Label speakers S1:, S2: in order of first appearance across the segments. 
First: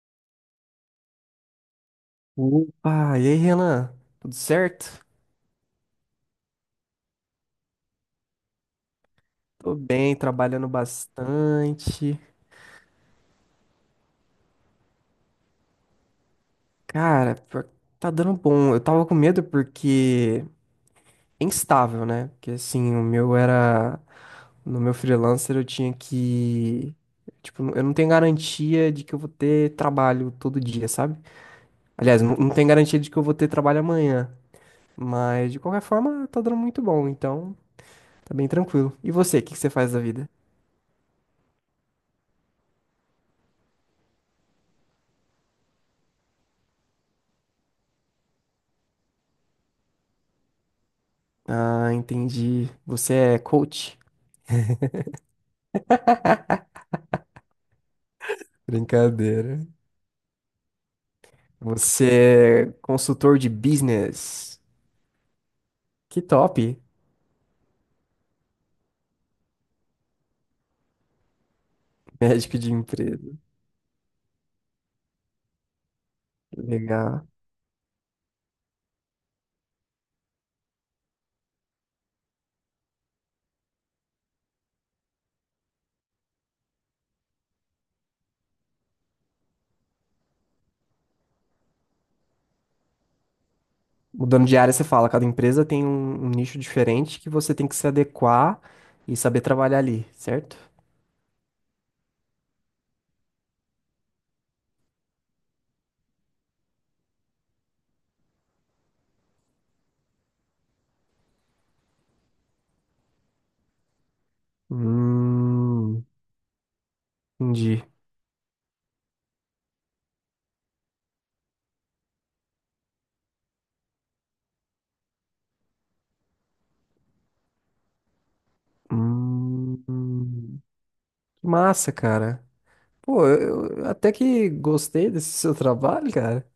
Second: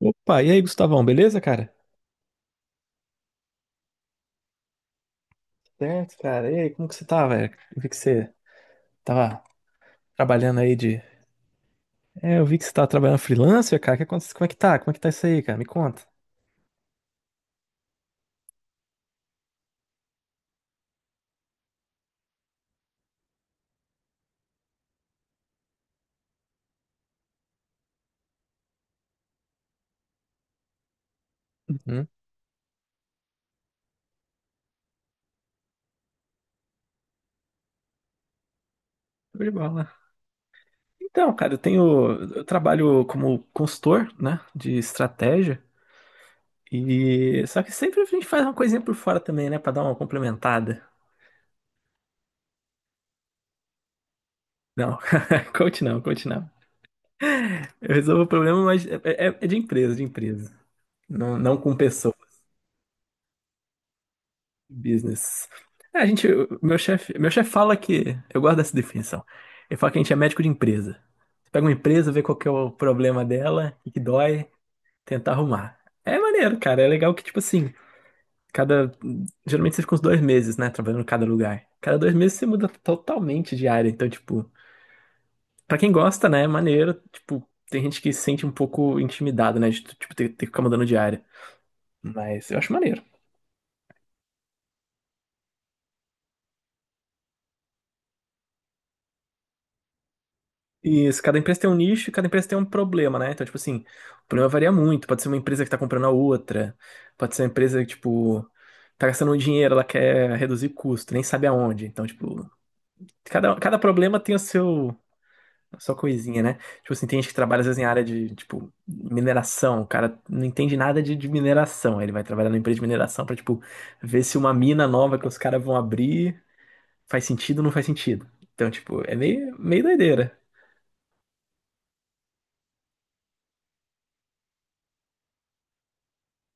S1: Opa, e aí, Gustavão, beleza, cara?
S2: Opa, e aí, Renan? Tudo certo?
S1: Certo, cara. E aí, como que você tá, velho? Eu vi que você tava
S2: Tô bem,
S1: trabalhando
S2: trabalhando
S1: aí de.
S2: bastante.
S1: É, eu vi que você tava trabalhando freelancer, cara. Que acontece? Como é que tá? Como é que tá isso aí, cara? Me conta.
S2: Cara, pior que tá dando bom. Eu tava com medo porque é instável, né? Porque assim, o meu era. No meu freelancer eu tinha que. Tipo, eu não tenho garantia de que eu vou ter trabalho todo dia, sabe?
S1: Hum?
S2: Aliás, não tenho garantia de que eu vou ter trabalho amanhã. Mas de qualquer forma, tá dando muito bom, então tá bem tranquilo. E você, o
S1: Show de
S2: que que você faz da
S1: bola.
S2: vida?
S1: Então, cara, eu tenho. Eu trabalho como consultor, né? De estratégia. E. Só que sempre a gente faz uma coisinha por fora também, né? Pra dar uma complementada.
S2: Ah, entendi. Você é coach?
S1: Não, coach não, coach não. Eu resolvo o problema, mas é de
S2: Brincadeira.
S1: empresa, de empresa. Não, não com pessoas.
S2: Você é consultor de business.
S1: Business. É, a
S2: Que
S1: gente,
S2: top.
S1: meu chefe fala que, eu gosto dessa definição. Ele fala que a gente é médico de empresa. Você pega uma empresa, vê qual que é
S2: Médico
S1: o
S2: de empresa.
S1: problema dela, o que que dói, tentar arrumar. É maneiro, cara. É legal que,
S2: Legal.
S1: tipo assim, cada. Geralmente você fica uns 2 meses, né? Trabalhando em cada lugar. Cada 2 meses você muda totalmente de área. Então, tipo, pra quem gosta, né? É maneiro. Tipo, tem gente que se sente um pouco intimidada, né? De, tipo, ter que ficar mudando de área. Mas eu acho maneiro.
S2: Mudando de área, você fala, cada empresa tem um nicho diferente que você tem que se adequar e saber trabalhar ali, certo?
S1: Isso, cada empresa tem um nicho e cada empresa tem um problema, né? Então, tipo assim, o problema varia muito. Pode ser uma empresa que tá comprando a outra, pode ser uma empresa que, tipo, tá gastando um dinheiro, ela quer reduzir custo, nem sabe aonde. Então, tipo, cada problema tem o seu, a sua
S2: Hum,
S1: coisinha, né? Tipo assim, tem gente que trabalha às vezes
S2: entendi.
S1: em área de, tipo, mineração, o cara não entende nada de mineração. Aí ele vai trabalhar numa empresa de mineração pra, tipo, ver se uma mina nova que os caras vão abrir faz sentido ou não faz sentido. Então, tipo, é meio doideira.
S2: Hum, que massa, cara. Pô, eu até que gostei desse seu trabalho, cara.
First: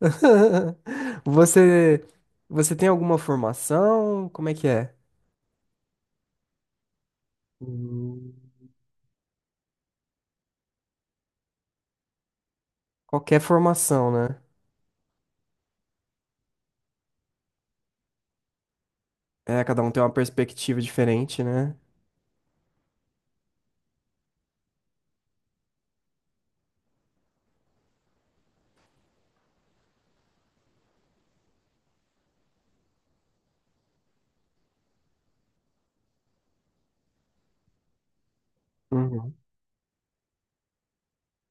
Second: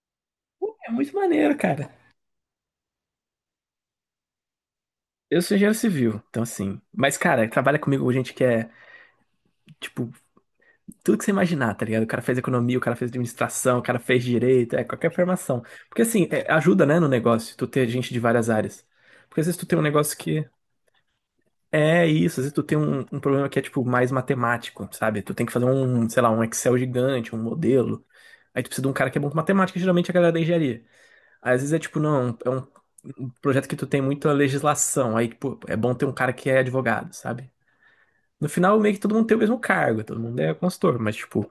S1: É muito maneiro, cara.
S2: Você, você tem alguma formação? Como é que é?
S1: Eu sou engenheiro civil, então assim. Mas, cara, trabalha comigo gente
S2: Hum.
S1: que é, tipo, tudo que você imaginar, tá ligado? O cara fez economia, o cara fez
S2: Qualquer
S1: administração, o cara
S2: formação,
S1: fez
S2: né?
S1: direito, é qualquer formação. Porque, assim, é, ajuda, né, no negócio, tu ter gente de várias áreas. Porque às vezes
S2: É,
S1: tu tem um
S2: cada um tem uma
S1: negócio que
S2: perspectiva diferente, né?
S1: é isso, às vezes tu tem um problema que é, tipo, mais matemático, sabe? Tu tem que fazer um, sei lá, um Excel gigante, um modelo. Aí tu precisa de um cara que é bom com matemática, geralmente é a galera da engenharia. Aí, às vezes é, tipo, não, é um projeto que tu tem muita legislação, aí, tipo, é bom ter um cara que é advogado, sabe? No final, meio que todo mundo
S2: Uhum.
S1: tem o mesmo cargo, todo mundo é consultor, mas, tipo,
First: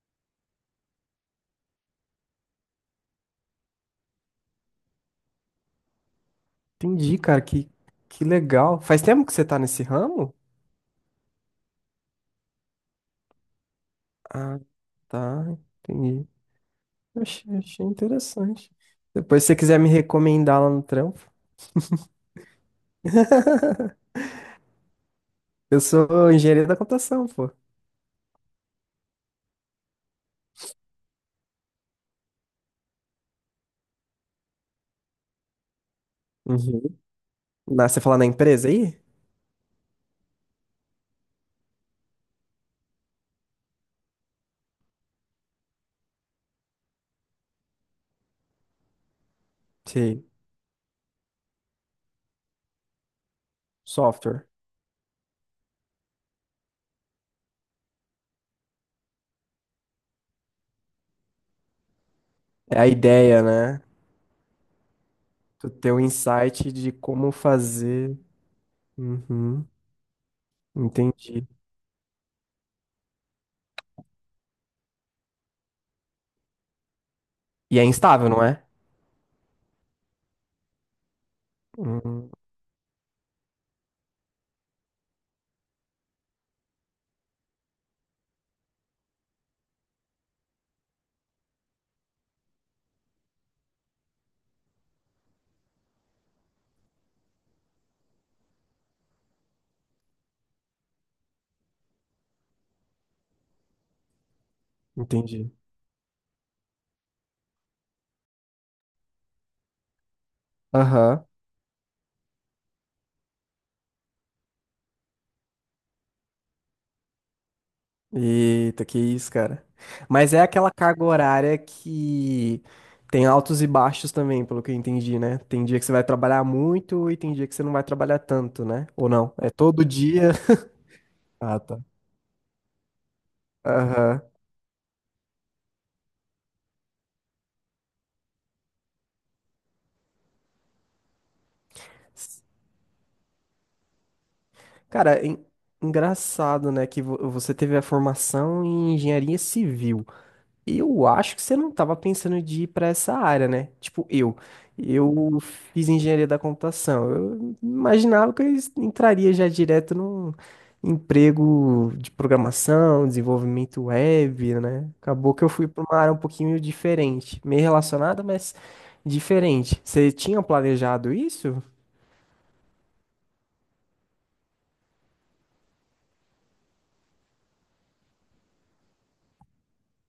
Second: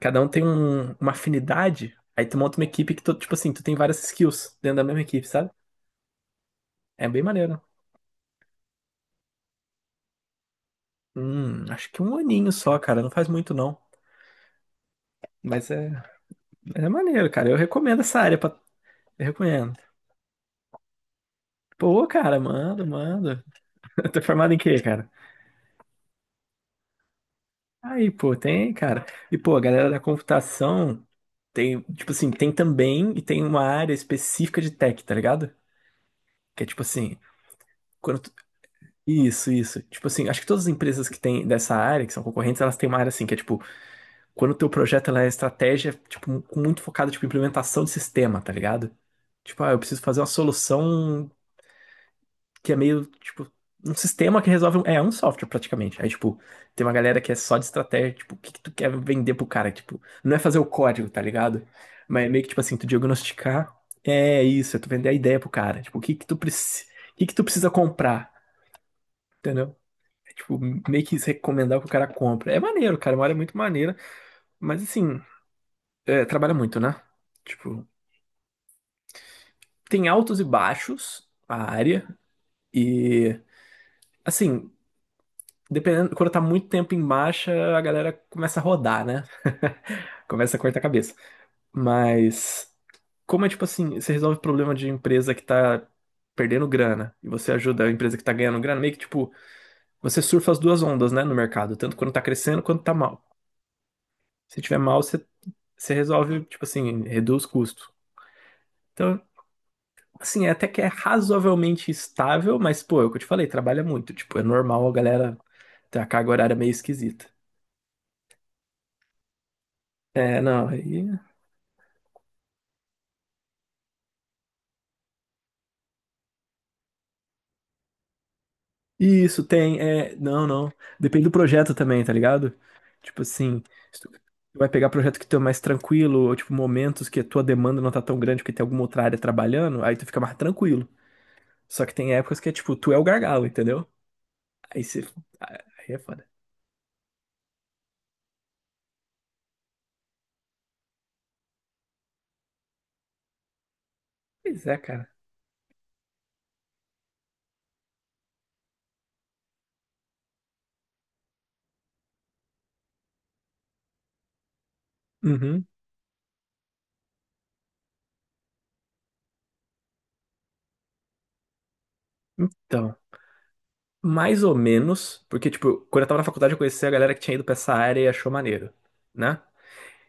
S1: cada um tem uma afinidade. Aí tu monta uma equipe que, tu, tipo assim, tu tem várias skills dentro da mesma equipe, sabe? É
S2: Entendi,
S1: bem
S2: cara,
S1: maneiro.
S2: que, que legal. Faz tempo que você tá nesse ramo?
S1: Acho que um aninho só, cara, não faz muito não.
S2: Ah, tá,
S1: Mas é,
S2: entendi.
S1: é maneiro, cara. Eu
S2: Achei
S1: recomendo essa área, pra.
S2: interessante.
S1: Eu
S2: Depois, se você
S1: recomendo.
S2: quiser me recomendar lá no trampo,
S1: Pô, cara, manda, manda. Tô formado em quê, cara?
S2: eu sou engenheiro da computação, pô.
S1: Aí, pô, tem, cara. E, pô, a galera da computação tem, tipo assim, tem também e tem uma área específica de tech, tá ligado? Que é tipo
S2: Uhum.
S1: assim,
S2: Na, você fala
S1: quando
S2: na
S1: tu,
S2: empresa aí?
S1: isso, isso. Tipo assim, acho que todas as empresas que têm dessa área, que são concorrentes, elas têm uma área assim, que é tipo, quando o teu projeto ela é estratégia, tipo, muito focada, tipo, em implementação de sistema, tá ligado? Tipo, ah, eu preciso fazer
S2: Sim.
S1: uma solução que é meio, tipo, um sistema que
S2: Software.
S1: resolve, é um software praticamente. Aí, tipo, tem uma galera que é só de estratégia, tipo, o que que tu quer vender pro cara? Tipo, não é fazer o código, tá ligado? Mas é meio que, tipo assim,
S2: É
S1: tu
S2: a ideia,
S1: diagnosticar,
S2: né?
S1: é isso, é tu vender a ideia pro
S2: Tu
S1: cara.
S2: ter
S1: Tipo,
S2: um
S1: o que que tu
S2: insight
S1: precisa,
S2: de
S1: o que
S2: como
S1: que tu precisa
S2: fazer.
S1: comprar,
S2: Uhum.
S1: entendeu? Tipo, meio que
S2: Entendi.
S1: recomendar que o cara compra. É maneiro, cara. Uma área muito maneira. Mas assim, é, trabalha muito, né?
S2: E é
S1: Tipo,
S2: instável, não é?
S1: tem altos e baixos a área.
S2: Uhum.
S1: E assim, dependendo, quando tá muito tempo em baixa, a galera começa a rodar, né? Começa a cortar a cabeça. Mas como é tipo assim, você resolve o problema de empresa que tá perdendo grana e você ajuda a empresa que tá ganhando grana, meio que tipo, você surfa as duas ondas, né, no mercado, tanto quando tá crescendo quanto tá mal. Se tiver mal, você
S2: Entendi.
S1: você resolve, tipo assim, reduz custo. Então, assim, é até que é
S2: Aham.
S1: razoavelmente estável, mas, pô, é o que eu te falei, trabalha muito. Tipo, é normal a galera ter a carga horária meio esquisita.
S2: Eita, que isso, cara. Mas
S1: É,
S2: é
S1: não,
S2: aquela
S1: aí.
S2: carga horária que tem altos e baixos também, pelo que eu entendi, né? Tem dia que você vai trabalhar muito e tem dia que você não vai trabalhar tanto, né? Ou não?
S1: Isso,
S2: É
S1: tem,
S2: todo
S1: é.
S2: dia.
S1: Não, não. Depende do
S2: Ah,
S1: projeto
S2: tá.
S1: também, tá ligado? Tipo assim, se tu
S2: Aham.
S1: vai pegar projeto que tu é mais tranquilo, ou tipo, momentos que a tua demanda não tá tão grande porque tem alguma outra área trabalhando, aí tu fica mais tranquilo. Só que tem épocas
S2: S-
S1: que é tipo, tu é o gargalo, entendeu? Aí você.
S2: Cara,
S1: Aí é foda.
S2: engraçado, né? Que você teve a formação em engenharia civil. Eu acho que você não estava pensando de ir para essa área, né? Tipo, eu.
S1: Pois é, cara.
S2: Eu fiz engenharia da computação. Eu imaginava que eu entraria já direto num emprego de programação, desenvolvimento web, né? Acabou que eu
S1: Uhum.
S2: fui para uma área um pouquinho diferente, meio relacionada, mas diferente. Você tinha planejado isso?
S1: Então. Mais ou menos, porque, tipo, quando eu tava na faculdade eu conheci a galera que tinha ido pra essa área e achou maneiro, né?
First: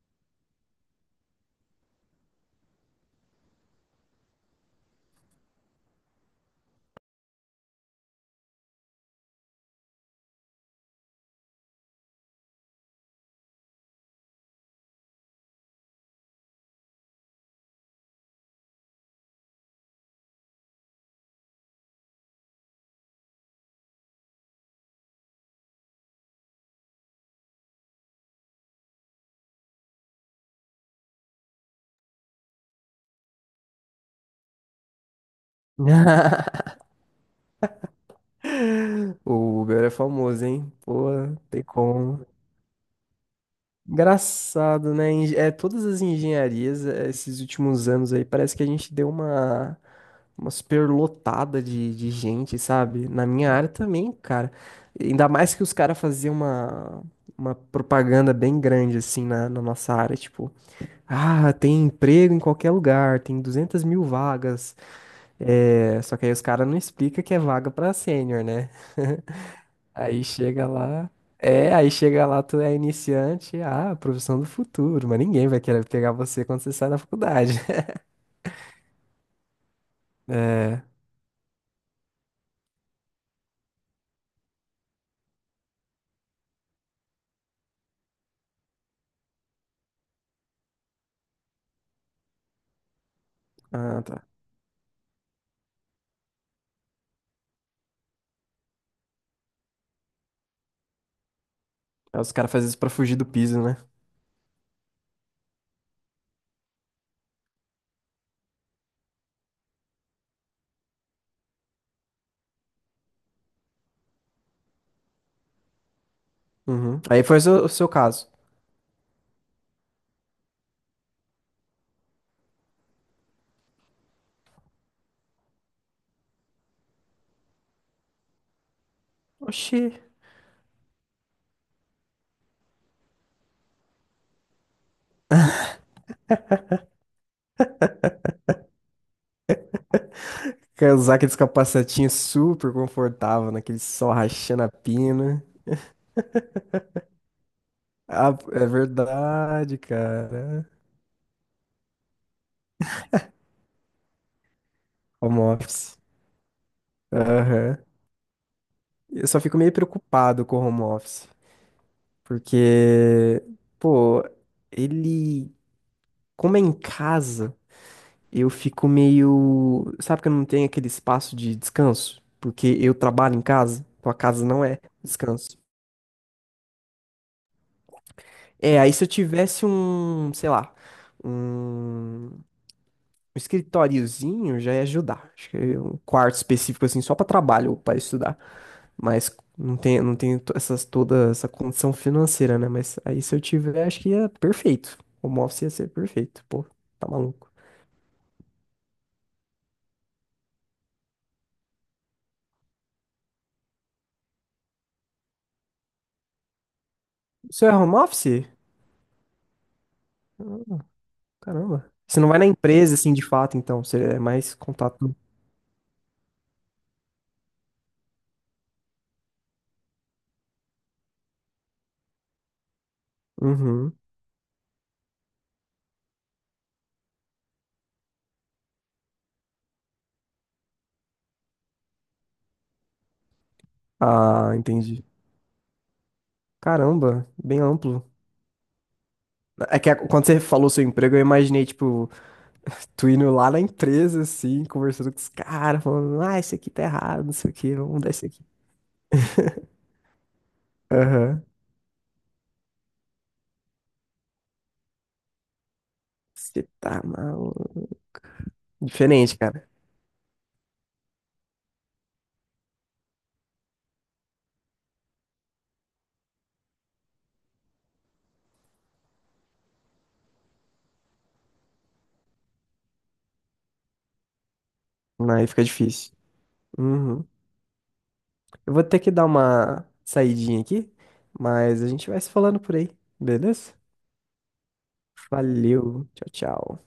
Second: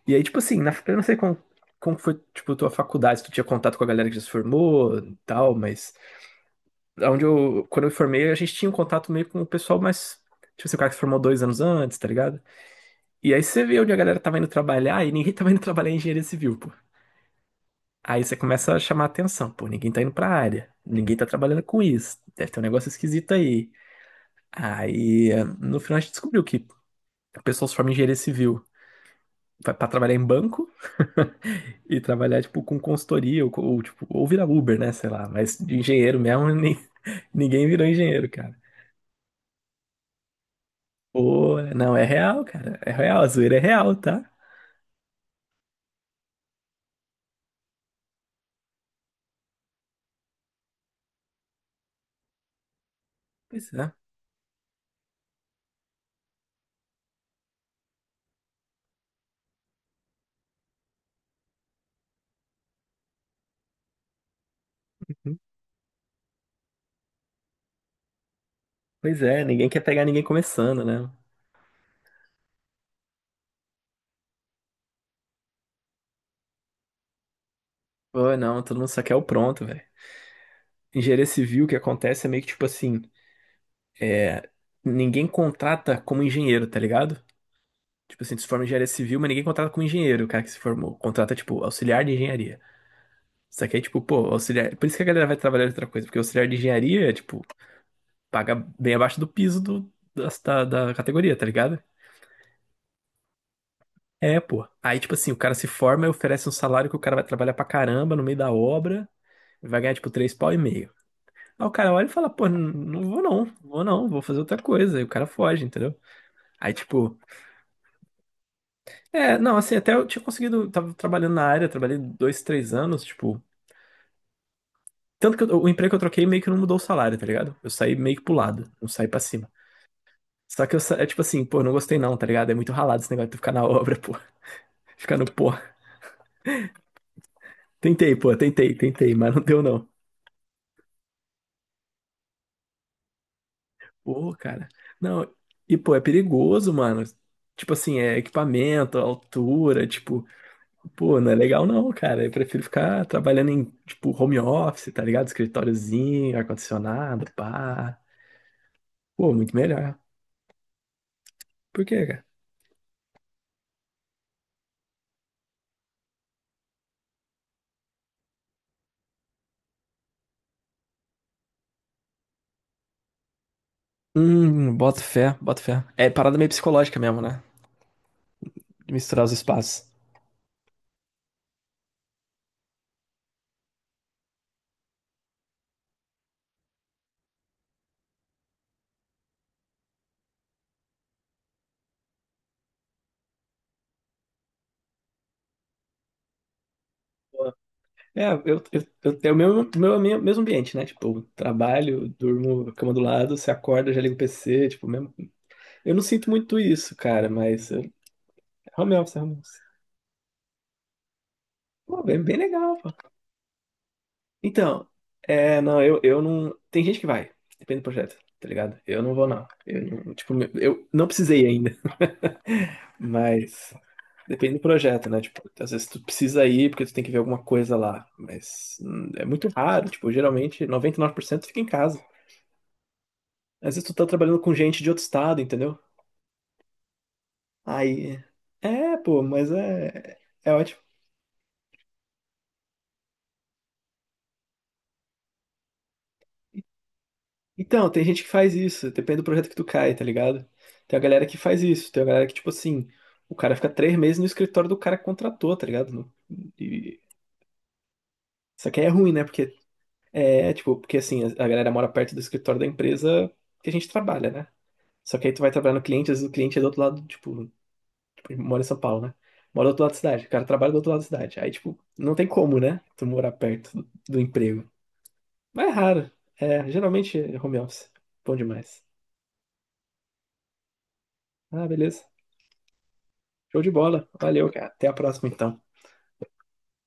S1: E aí, tipo assim, na, eu não sei como foi, tipo, tua faculdade, se tu tinha contato com a galera que já se formou e tal, mas onde eu, quando eu me formei, a gente tinha um contato meio com o pessoal mais, tipo assim, o cara que se formou 2 anos antes, tá ligado? E aí você vê onde a galera tava indo trabalhar e ninguém tava indo trabalhar em engenharia civil, pô. Aí você começa a chamar atenção, pô, ninguém tá indo pra área, ninguém tá trabalhando com isso, deve ter um negócio esquisito aí. Aí, no final a gente descobriu que o pessoal se forma em engenharia civil para trabalhar em banco e trabalhar, tipo, com consultoria ou, tipo, ou virar Uber, né? Sei lá. Mas de engenheiro mesmo, ninguém virou engenheiro, cara.
S2: O Uber é famoso, hein? Pô,
S1: Pô,
S2: tem
S1: não, é
S2: como.
S1: real, cara. É real, a zoeira é real, tá?
S2: Engraçado, né? É, todas as engenharias, é, esses últimos anos aí, parece que a gente deu uma superlotada de gente, sabe? Na minha área
S1: Pois é.
S2: também, cara. Ainda mais que os caras faziam uma propaganda bem grande, assim, na nossa área. Tipo, ah, tem emprego em qualquer lugar, tem 200 mil vagas.
S1: Uhum.
S2: É, só que aí os caras não explicam que é vaga pra sênior, né?
S1: Pois é, ninguém quer pegar ninguém
S2: Aí chega
S1: começando, né?
S2: lá. É, aí chega lá, tu é iniciante, ah, profissão do futuro, mas ninguém vai querer pegar você quando você sai da faculdade.
S1: Pô, não, todo mundo só quer o pronto, velho.
S2: É.
S1: Engenharia civil, o que acontece é meio que tipo assim, ninguém contrata como engenheiro, tá ligado? Tipo assim, tu se forma em engenharia civil, mas ninguém contrata como engenheiro, o cara que se formou. Contrata, tipo, auxiliar de engenharia. Isso aqui é tipo,
S2: Ah, tá.
S1: pô, auxiliar. Por isso que a galera vai trabalhar em outra coisa, porque auxiliar de engenharia, tipo, paga bem abaixo do piso do, da, da categoria, tá ligado?
S2: Aí Os caras fazem isso pra fugir do piso, né?
S1: É, pô. Aí, tipo assim, o cara se forma e oferece um salário que o cara vai trabalhar pra caramba no meio da obra, vai ganhar, tipo, três pau e meio. Aí o cara olha e fala, pô, não vou não, vou não, vou fazer outra coisa. E o cara foge, entendeu? Aí,
S2: Uhum.
S1: tipo,
S2: Aí foi o seu caso.
S1: é, não, assim, até eu tinha conseguido, tava trabalhando na área, trabalhei dois, três anos, tipo. Tanto que o emprego que eu troquei meio que não mudou o salário, tá ligado? Eu saí meio que pro lado, não saí pra cima.
S2: Oxi.
S1: Só que eu, é tipo assim, pô, não gostei não, tá ligado? É muito ralado esse negócio de tu ficar na obra, pô. Ficar no pô. Tentei, pô, tentei, mas não deu não.
S2: Quer usar aqueles capacetinhos super confortável, naquele sol
S1: Pô,
S2: rachando
S1: cara.
S2: a
S1: Não,
S2: pina.
S1: e pô, é perigoso, mano. Tipo assim, é
S2: Ah, é
S1: equipamento,
S2: verdade,
S1: altura, tipo,
S2: cara.
S1: pô, não é legal não, cara. Eu prefiro ficar trabalhando em, tipo, home office, tá ligado?
S2: Home office.
S1: Escritóriozinho, ar-condicionado,
S2: Aham.
S1: pá.
S2: Eu
S1: Pô,
S2: só
S1: muito
S2: fico meio
S1: melhor.
S2: preocupado com o home office.
S1: Por quê, cara?
S2: Porque, pô, ele. Como é em casa, eu fico meio. Sabe que eu não tenho aquele espaço de descanso? Porque eu trabalho em casa, então a casa não é
S1: Boto fé,
S2: descanso.
S1: boto fé. É parada meio psicológica mesmo, né?
S2: É,
S1: De
S2: aí se eu
S1: misturar os
S2: tivesse
S1: espaços.
S2: um, sei lá, um um escritóriozinho já ia ajudar. Acho que um quarto específico assim só para trabalho ou para estudar, mas não tem, essas toda essa condição financeira, né? Mas aí se eu tiver, acho que ia perfeito. Home office ia ser perfeito. Pô, tá maluco.
S1: É, eu tenho o meu, mesmo ambiente, né? Tipo, trabalho, durmo, cama do lado, você acorda, já liga o PC, tipo, mesmo. Eu não sinto muito isso, cara,
S2: O seu
S1: mas
S2: é home office?
S1: home office, home office.
S2: Caramba.
S1: Pô,
S2: Você
S1: bem,
S2: não
S1: bem
S2: vai na
S1: legal, pô.
S2: empresa, assim, de fato, então. Você é mais
S1: Então,
S2: contato.
S1: é, não, eu não. Tem gente que vai, depende do projeto, tá ligado? Eu não vou, não. Tipo, eu não precisei ainda, mas
S2: Uhum.
S1: depende do projeto, né? Tipo, às vezes tu precisa ir porque tu tem que ver alguma coisa lá, mas é muito raro, tipo, geralmente 99% fica em casa. Às vezes tu tá trabalhando com
S2: Ah,
S1: gente de outro
S2: entendi.
S1: estado, entendeu?
S2: Caramba, bem amplo.
S1: Aí. É, pô, mas
S2: É que
S1: é.
S2: quando você
S1: É
S2: falou
S1: ótimo.
S2: seu emprego, eu imaginei, tipo, tu indo lá na empresa, assim, conversando com os caras, falando, ah, isso aqui tá errado, não sei o quê,
S1: Então,
S2: vamos
S1: tem
S2: mudar
S1: gente
S2: isso
S1: que
S2: aqui.
S1: faz isso, depende do projeto que tu cai, tá ligado? Tem a galera que
S2: Aham.
S1: faz isso, tem a galera que, tipo assim, o cara fica 3 meses no escritório do cara que contratou, tá ligado?
S2: Você
S1: E...
S2: tá maluco.
S1: Isso aqui é ruim, né?
S2: Diferente,
S1: Porque
S2: cara.
S1: é, tipo, porque assim, a galera mora perto do escritório da empresa que a gente trabalha, né? Só que aí tu vai trabalhar no cliente, às vezes o cliente é do outro lado, tipo, mora em São Paulo, né? Mora do outro lado da cidade. O cara trabalha do outro lado da cidade. Aí, tipo, não tem como, né? Tu morar perto do, emprego.
S2: Aí fica
S1: Mas é raro.
S2: difícil.
S1: É, geralmente
S2: Uhum.
S1: é home office. Bom
S2: Eu
S1: demais.
S2: vou ter que dar uma saidinha aqui,
S1: Ah,
S2: mas a
S1: beleza.
S2: gente vai se falando por aí,
S1: Show de
S2: beleza?
S1: bola. Valeu, cara. Até a próxima, então.
S2: Valeu, tchau, tchau.